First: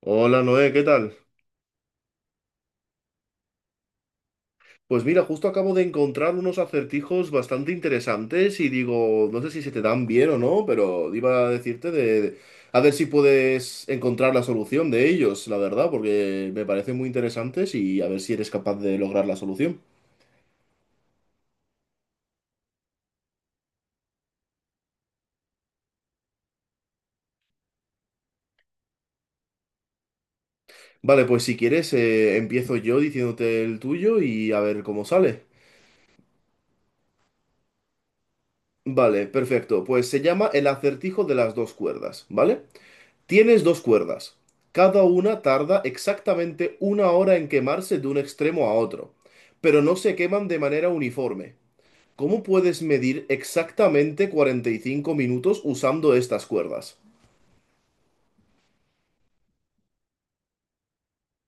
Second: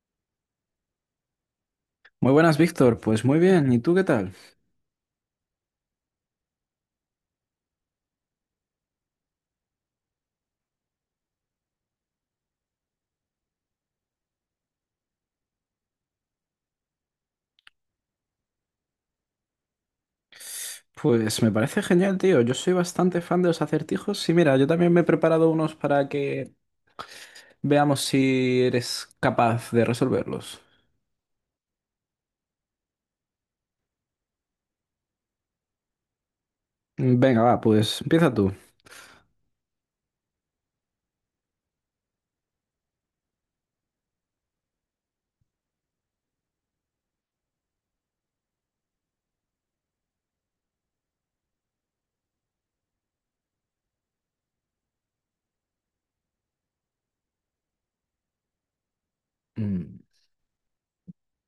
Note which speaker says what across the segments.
Speaker 1: Hola Noé, ¿qué tal?
Speaker 2: Muy buenas, Víctor. Pues muy bien. ¿Y tú qué tal?
Speaker 1: Pues mira, justo acabo de encontrar unos acertijos bastante interesantes y digo, no sé si se te dan bien o no, pero iba a decirte a ver si puedes encontrar la solución de ellos, la verdad, porque me parecen muy interesantes y a ver si eres capaz de lograr la solución.
Speaker 2: Pues me parece genial, tío. Yo soy bastante fan de los acertijos y mira, yo también me he preparado unos para que veamos si eres capaz de resolverlos.
Speaker 1: Vale, pues si quieres, empiezo yo diciéndote el tuyo y a ver cómo sale.
Speaker 2: Venga, va, pues empieza tú.
Speaker 1: Vale, perfecto. Pues se llama el acertijo de las dos cuerdas, ¿vale? Tienes dos cuerdas. Cada una tarda exactamente una hora en quemarse de un extremo a otro, pero no se queman de manera uniforme. ¿Cómo puedes medir exactamente 45 minutos usando estas cuerdas?
Speaker 2: Mm,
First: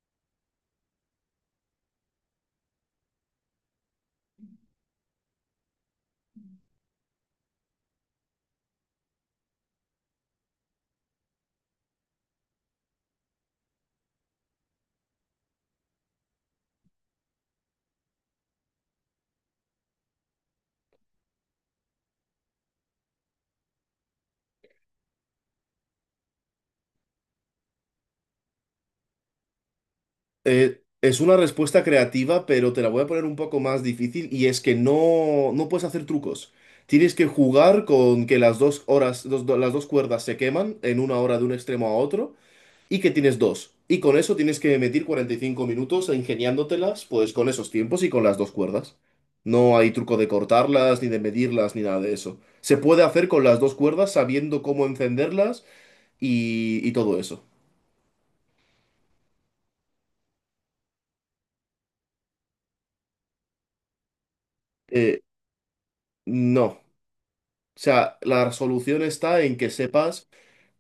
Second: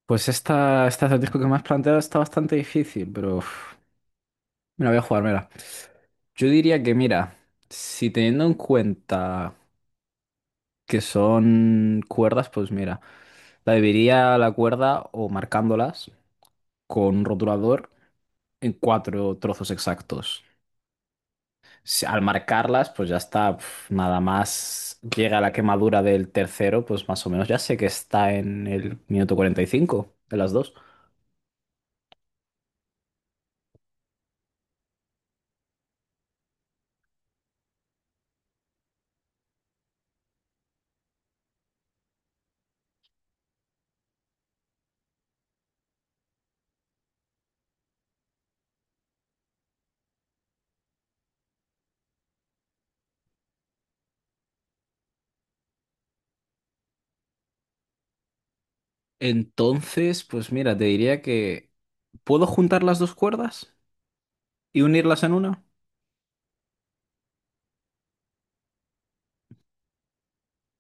Speaker 2: Pues este acertijo que me has planteado está bastante difícil, pero uf, me la voy a jugar, mira. Yo diría que, mira, si teniendo en cuenta que son cuerdas, pues mira, la dividiría la cuerda o marcándolas con un rotulador en cuatro trozos exactos. Al marcarlas, pues ya está, nada más llega la quemadura del tercero, pues más o menos ya sé que está en el minuto 45 de las dos.
Speaker 1: Es una respuesta creativa, pero te la voy a poner un poco más difícil y es que no, no puedes hacer trucos. Tienes que jugar con que las dos horas, las dos cuerdas se queman en una hora de un extremo a otro y que tienes dos. Y con eso tienes que meter 45 minutos ingeniándotelas, pues con esos tiempos y con las dos cuerdas. No hay truco de cortarlas, ni de medirlas, ni nada de eso. Se puede hacer con las dos cuerdas sabiendo cómo encenderlas y todo eso.
Speaker 2: Entonces, pues mira, te diría que puedo juntar las dos cuerdas y
Speaker 1: Eh,
Speaker 2: unirlas en una.
Speaker 1: no. O sea, la solución está en que sepas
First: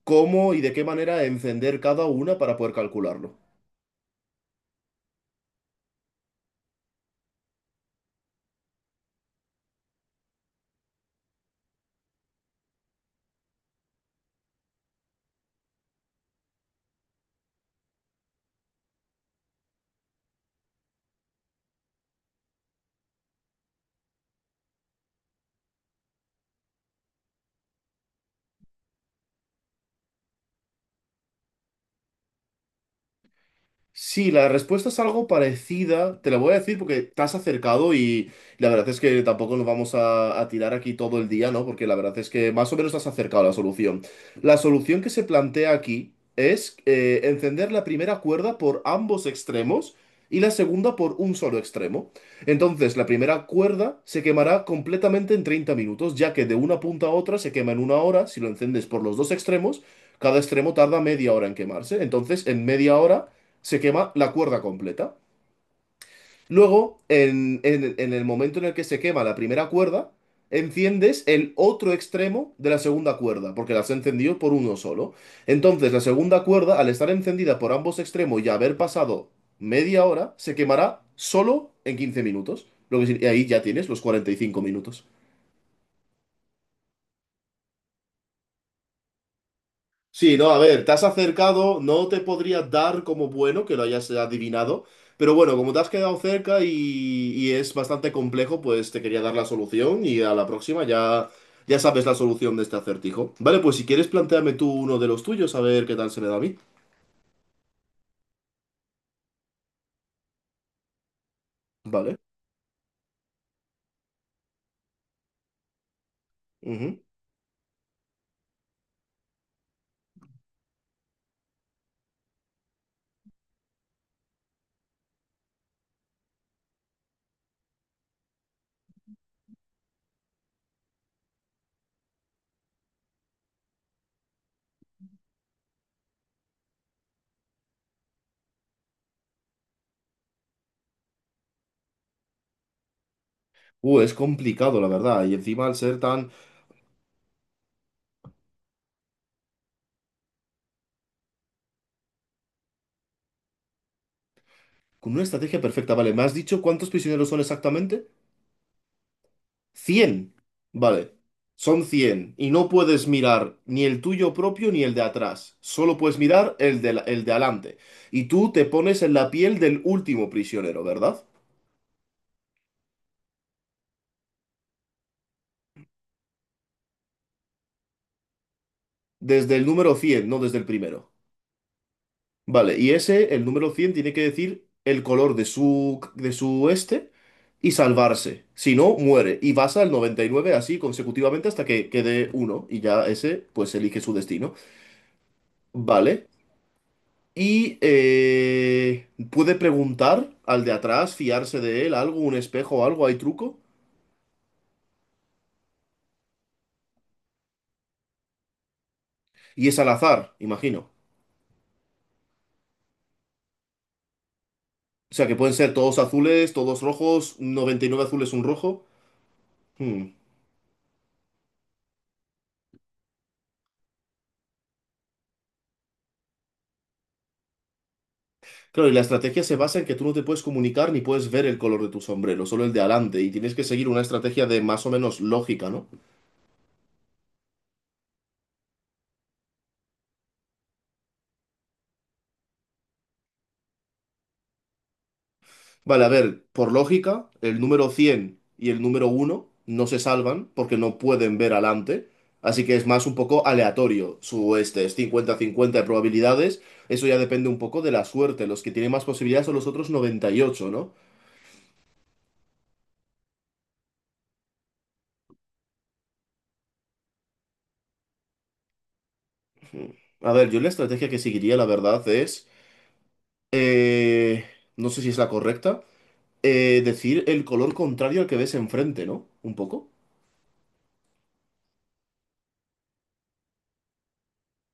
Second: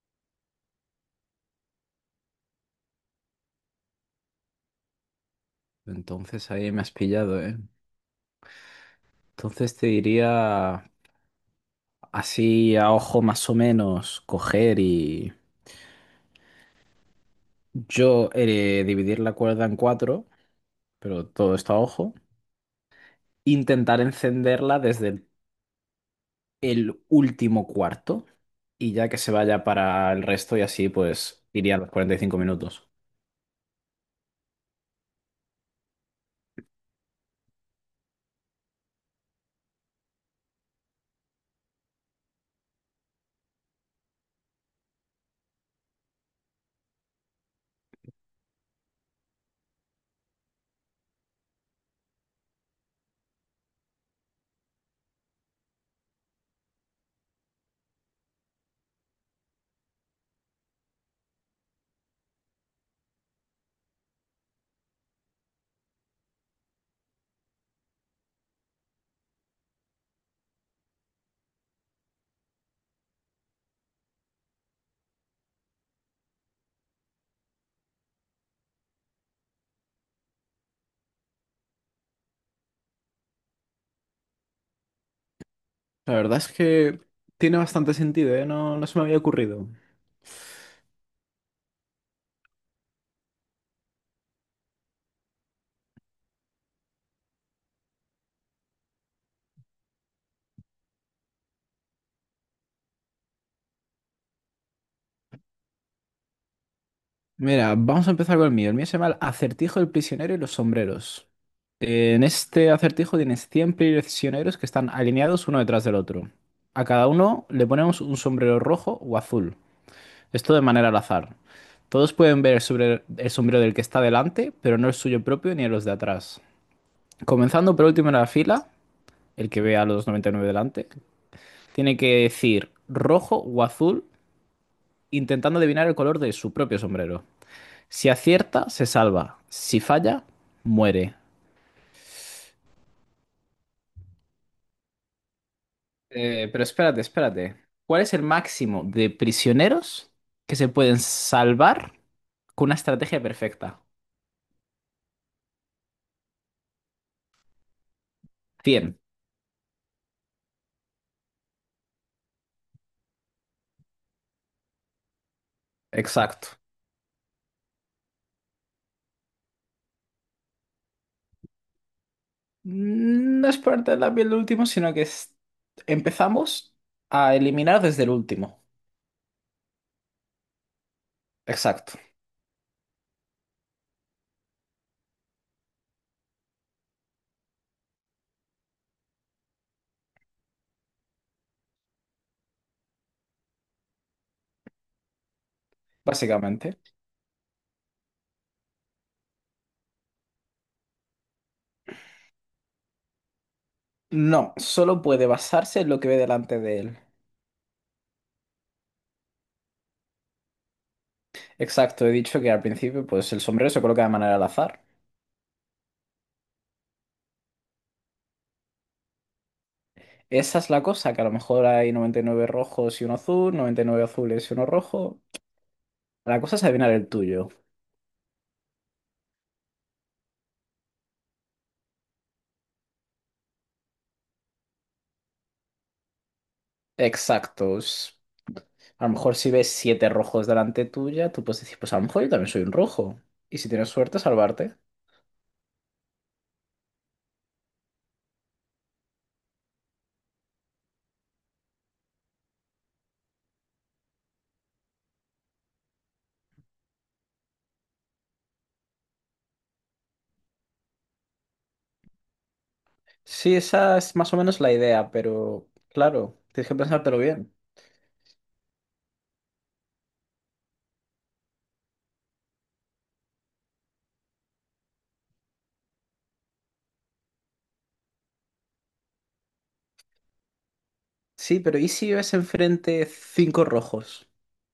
Speaker 1: cómo y de qué manera encender cada una para poder calcularlo.
Speaker 2: Entonces ahí me has pillado, ¿eh? Entonces te diría así a ojo más o menos coger y yo dividir la cuerda en cuatro, pero todo está a ojo. Intentar encenderla desde el último cuarto y ya que se vaya para el resto y así pues iría a los 45 minutos.
Speaker 1: Sí, la respuesta es algo parecida. Te la voy a decir porque te has acercado y la verdad es que tampoco nos vamos a tirar aquí todo el día, ¿no? Porque la verdad es que más o menos te has acercado a la solución. La solución que se plantea aquí es encender la primera cuerda por ambos extremos y la segunda por un solo extremo. Entonces, la primera cuerda se quemará completamente en 30 minutos, ya que de una punta a otra se quema en una hora. Si lo encendes por los dos extremos, cada extremo tarda media hora en quemarse. Entonces, en media hora se quema la cuerda completa. Luego, en el momento en el que se quema la primera cuerda, enciendes el otro extremo de la segunda cuerda, porque las has encendido por uno solo. Entonces, la segunda cuerda, al estar encendida por ambos extremos y haber pasado media hora, se quemará solo en 15 minutos. Y ahí ya tienes los 45 minutos.
Speaker 2: La verdad es que tiene bastante sentido, ¿eh? No, no se me había ocurrido.
Speaker 1: Sí, no, a ver, te has acercado, no te podría dar como bueno que lo hayas adivinado, pero bueno, como te has quedado cerca y es bastante complejo, pues te quería dar la solución y a la próxima ya sabes la solución de este acertijo. Vale, pues si quieres, plantéame tú uno de los tuyos, a ver qué tal se me da a mí.
Speaker 2: Mira, vamos a empezar con el mío. El mío se llama el acertijo del prisionero y los sombreros.
Speaker 1: Vale.
Speaker 2: En este acertijo tienes 100 prisioneros que están alineados uno detrás del otro. A
Speaker 1: Ujú.
Speaker 2: cada uno le ponemos un sombrero rojo o azul. Esto de manera al azar. Todos pueden ver el sombrero del que está delante, pero no el suyo propio ni los de atrás. Comenzando por último en la fila, el que ve a los 99 delante, tiene que decir rojo o azul, intentando adivinar el color de su propio sombrero. Si acierta, se salva. Si falla, muere.
Speaker 1: Es complicado, la verdad, y encima al ser tan...
Speaker 2: Pero espérate, espérate. ¿Cuál es el máximo de prisioneros que se pueden salvar con una estrategia perfecta?
Speaker 1: Con una estrategia perfecta, vale, ¿me has dicho cuántos prisioneros son exactamente?
Speaker 2: 100.
Speaker 1: Cien. Vale, son 100 y no puedes mirar ni el tuyo propio ni el de atrás, solo puedes mirar
Speaker 2: Exacto.
Speaker 1: el de, el de adelante. Y tú te pones en la piel del último prisionero, ¿verdad?
Speaker 2: No es por la piel del último, sino que empezamos a eliminar desde el último.
Speaker 1: Desde el número cien, no desde el primero.
Speaker 2: Exacto,
Speaker 1: Vale, y ese, el número 100 tiene que decir el color de su, este y salvarse. Si no, muere. Y vas al 99 así consecutivamente hasta que quede uno y ya ese pues elige su destino. Vale.
Speaker 2: básicamente.
Speaker 1: Y puede preguntar al de atrás, fiarse de él, algo, un espejo o algo, hay truco.
Speaker 2: No, solo puede basarse en lo que ve delante de él.
Speaker 1: Y es al azar, imagino.
Speaker 2: Exacto, he dicho que al principio pues el sombrero se coloca de manera al azar.
Speaker 1: O sea que pueden ser todos azules, todos rojos, 99 azules, un rojo. Hmm.
Speaker 2: Esa es la cosa, que a lo mejor hay 99 rojos y uno azul, 99 azules y uno rojo. La cosa es adivinar el tuyo.
Speaker 1: Claro, y la estrategia se basa en que tú no te puedes comunicar ni puedes ver el color de tu sombrero, solo el de adelante. Y tienes que seguir una estrategia de más o menos lógica, ¿no?
Speaker 2: Exacto. A lo mejor si ves siete rojos delante tuya, tú puedes decir, pues a lo mejor yo también soy un rojo. Y si tienes suerte, salvarte.
Speaker 1: Vale, a ver, por lógica, el número 100 y el número uno no se salvan porque no pueden ver adelante, así que es más un poco aleatorio su este, es cincuenta cincuenta de probabilidades, eso ya depende un poco de la suerte. Los que tienen más posibilidades son los otros noventa y ocho, ¿no?
Speaker 2: Sí, esa es más o menos la idea, pero claro, tienes que pensártelo bien.
Speaker 1: A ver, yo la estrategia que seguiría, la verdad, es, eh, no sé si es la correcta, decir el color contrario al que ves enfrente, ¿no? Un poco,
Speaker 2: Sí, pero ¿y si ves enfrente cinco rojos?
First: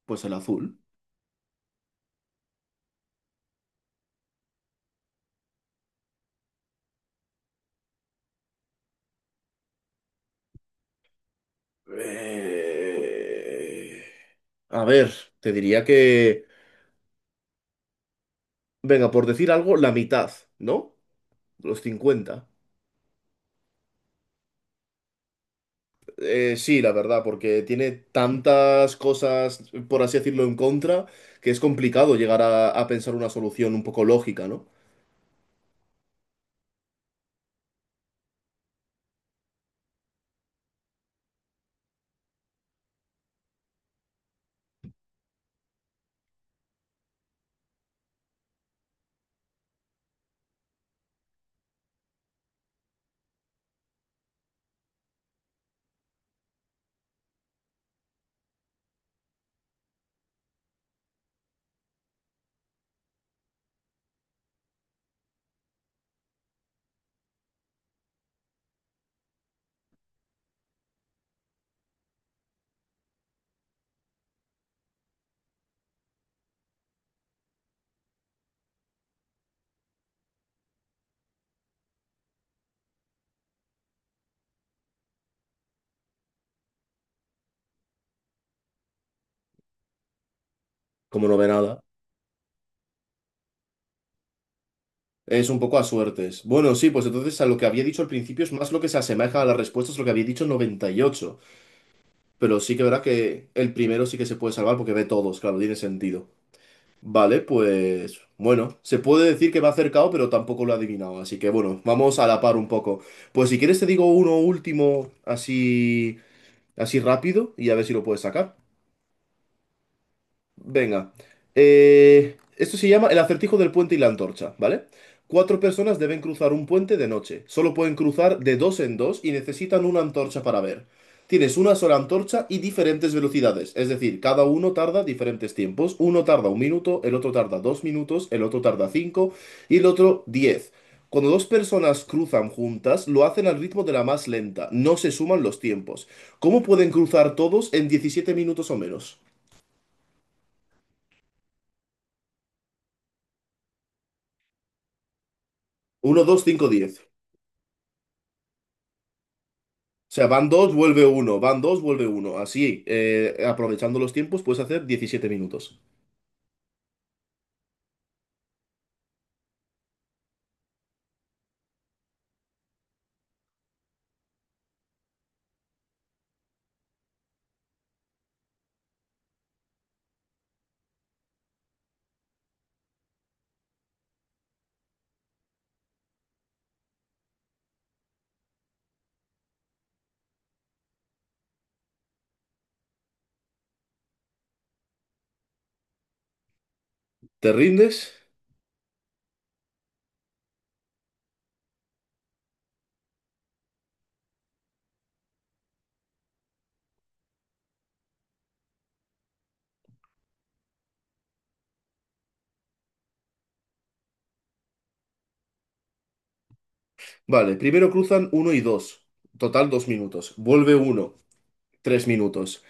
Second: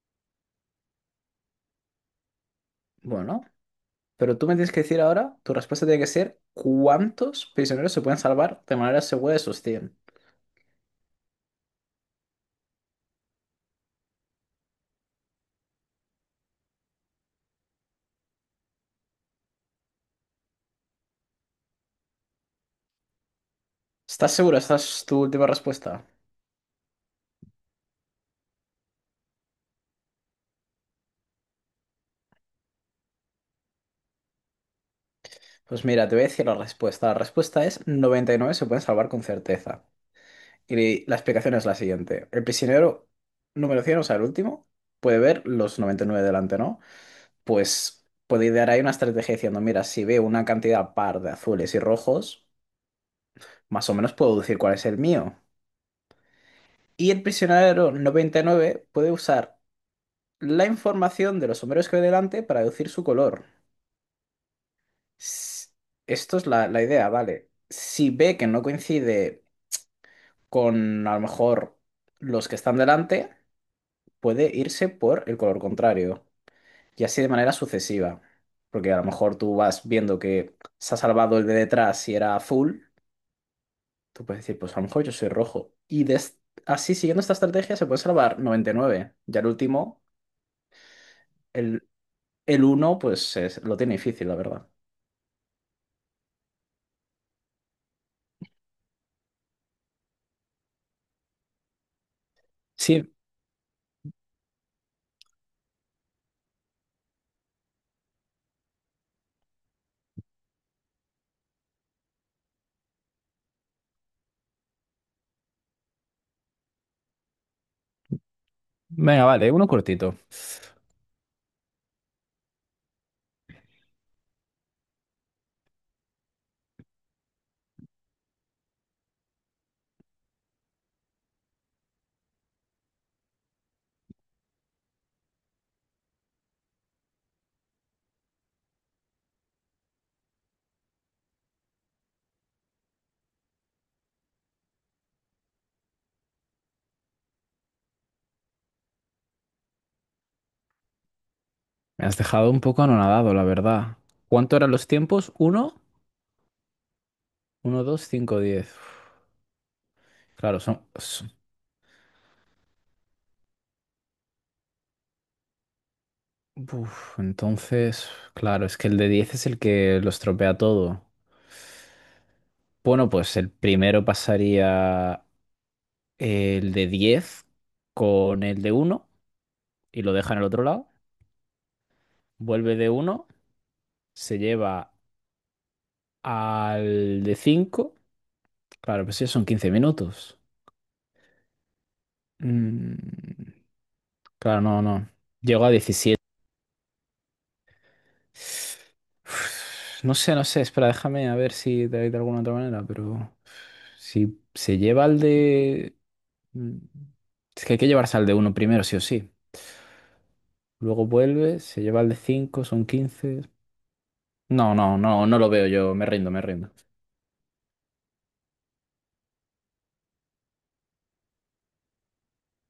Speaker 1: pues el azul.
Speaker 2: Bueno, pero tú me tienes que decir ahora, tu respuesta tiene que ser, ¿cuántos prisioneros se pueden salvar de manera segura de esos 100?
Speaker 1: Eh, A ver, te diría que... Venga, por decir algo, la mitad, ¿no? Los cincuenta.
Speaker 2: ¿Estás seguro? ¿Esta es tu última respuesta?
Speaker 1: Sí, la verdad, porque tiene tantas cosas, por así decirlo, en contra, que es complicado llegar a pensar una solución un poco lógica, ¿no?
Speaker 2: Pues mira, te voy a decir la respuesta. La respuesta es 99 se pueden salvar con certeza. Y la explicación es la siguiente. El prisionero número 100, o sea, el último, puede ver los 99 delante, ¿no? Pues puedo idear ahí una estrategia diciendo, mira, si veo una cantidad par de azules y rojos, más o menos puedo deducir cuál es el mío. Y el prisionero 99 puede usar la información de los sombreros que ve delante para deducir su color. S- Esto es la idea, ¿vale? Si ve que no coincide con a lo mejor los que están delante, puede irse por el color contrario. Y así de manera sucesiva. Porque a lo mejor tú vas viendo que se ha salvado el de detrás y era azul. Tú puedes decir, pues a lo mejor yo soy rojo. Así, siguiendo esta estrategia, se puede salvar 99. Ya el último,
Speaker 1: Como no ve nada.
Speaker 2: el, el uno pues lo tiene difícil, la verdad.
Speaker 1: Es un poco a suertes. Bueno, sí, pues entonces a lo que había dicho al principio es más lo que se asemeja a las respuestas, lo que había dicho, noventa y ocho. Pero sí que verá
Speaker 2: Sí,
Speaker 1: que el primero sí que se puede salvar porque ve todos, claro, tiene sentido. Vale, pues bueno, se puede decir que va acercado, pero tampoco lo ha adivinado, así que bueno, vamos a la par un poco. Pues si quieres te digo uno último así así rápido y a ver si lo puedes sacar.
Speaker 2: venga, vale, uno cortito.
Speaker 1: Venga. Esto se llama el acertijo del puente y la antorcha, ¿vale? Cuatro personas deben cruzar un puente de noche. Solo pueden cruzar de dos en dos y necesitan una antorcha para ver. Tienes una sola antorcha y diferentes velocidades. Es decir, cada uno tarda diferentes tiempos. Uno tarda un minuto, el otro tarda dos minutos, el otro tarda cinco y el otro diez. Cuando dos personas cruzan juntas, lo hacen al ritmo de la más lenta. No se suman los tiempos. ¿Cómo pueden cruzar todos en 17 minutos o menos?
Speaker 2: Me has dejado un poco anonadado, la verdad. ¿Cuánto eran los tiempos? ¿Uno?
Speaker 1: Uno, 2, 5, 10.
Speaker 2: Uno, dos, cinco, diez. Uf,
Speaker 1: O sea, van
Speaker 2: claro,
Speaker 1: 2, vuelve uno, van 2, vuelve uno. Así, aprovechando los tiempos, puedes hacer 17 minutos.
Speaker 2: uf, entonces, claro, es que el de diez es el que lo estropea todo. Bueno, pues el primero pasaría el de diez con el de uno y lo deja en el otro lado. Vuelve de uno, se lleva al de cinco. Claro, pues sí, son 15 minutos. Mm, claro, no, no. Llegó a 17.
Speaker 1: ¿Te rindes?
Speaker 2: No sé, no sé, espera, déjame a ver si de alguna otra manera, pero si se lleva al de... mm, Es que hay que llevarse al de uno primero, sí o sí. Luego vuelve, se lleva al de cinco, son 15. No, no, no, no lo veo yo, me rindo, me rindo.
Speaker 1: Vale, primero cruzan uno y 2, total 2 minutos. Vuelve uno, 3 minutos.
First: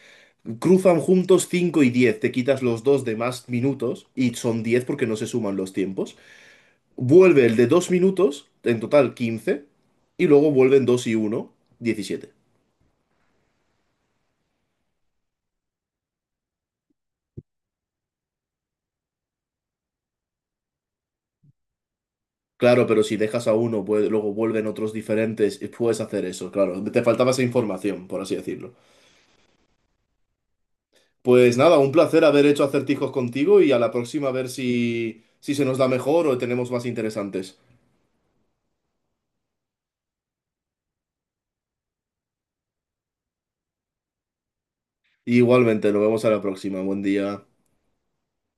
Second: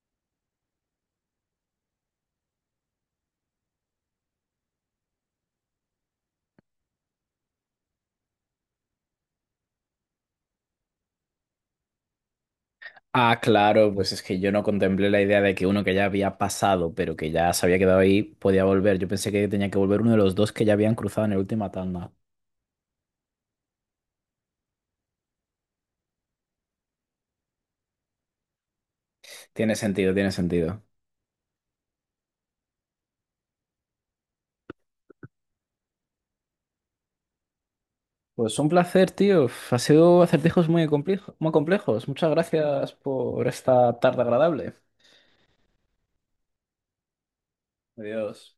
Speaker 1: Cruzan juntos 5 y 10, te quitas los dos de más minutos y son 10 porque no se suman los tiempos. Vuelve el de 2 minutos, en total quince. Y luego vuelven 2 y uno, 17.
Speaker 2: Ah, claro, pues es que yo no contemplé la idea de que uno que ya había pasado, pero que ya se había quedado ahí, podía volver. Yo pensé que tenía que volver uno de los dos que ya habían cruzado en la última tanda.
Speaker 1: Claro, pero si dejas a uno, pues, luego vuelven otros diferentes y puedes hacer eso, claro. Te faltaba esa información, por así decirlo.
Speaker 2: Tiene sentido, tiene sentido.
Speaker 1: Pues nada, un placer haber hecho acertijos contigo y a la próxima a ver si, se nos da mejor o tenemos más interesantes.
Speaker 2: Pues un placer, tío. Ha sido acertijos muy complejos. Muchas gracias por esta tarde agradable.
Speaker 1: Igualmente, nos vemos a la próxima. Buen día.
Speaker 2: Adiós.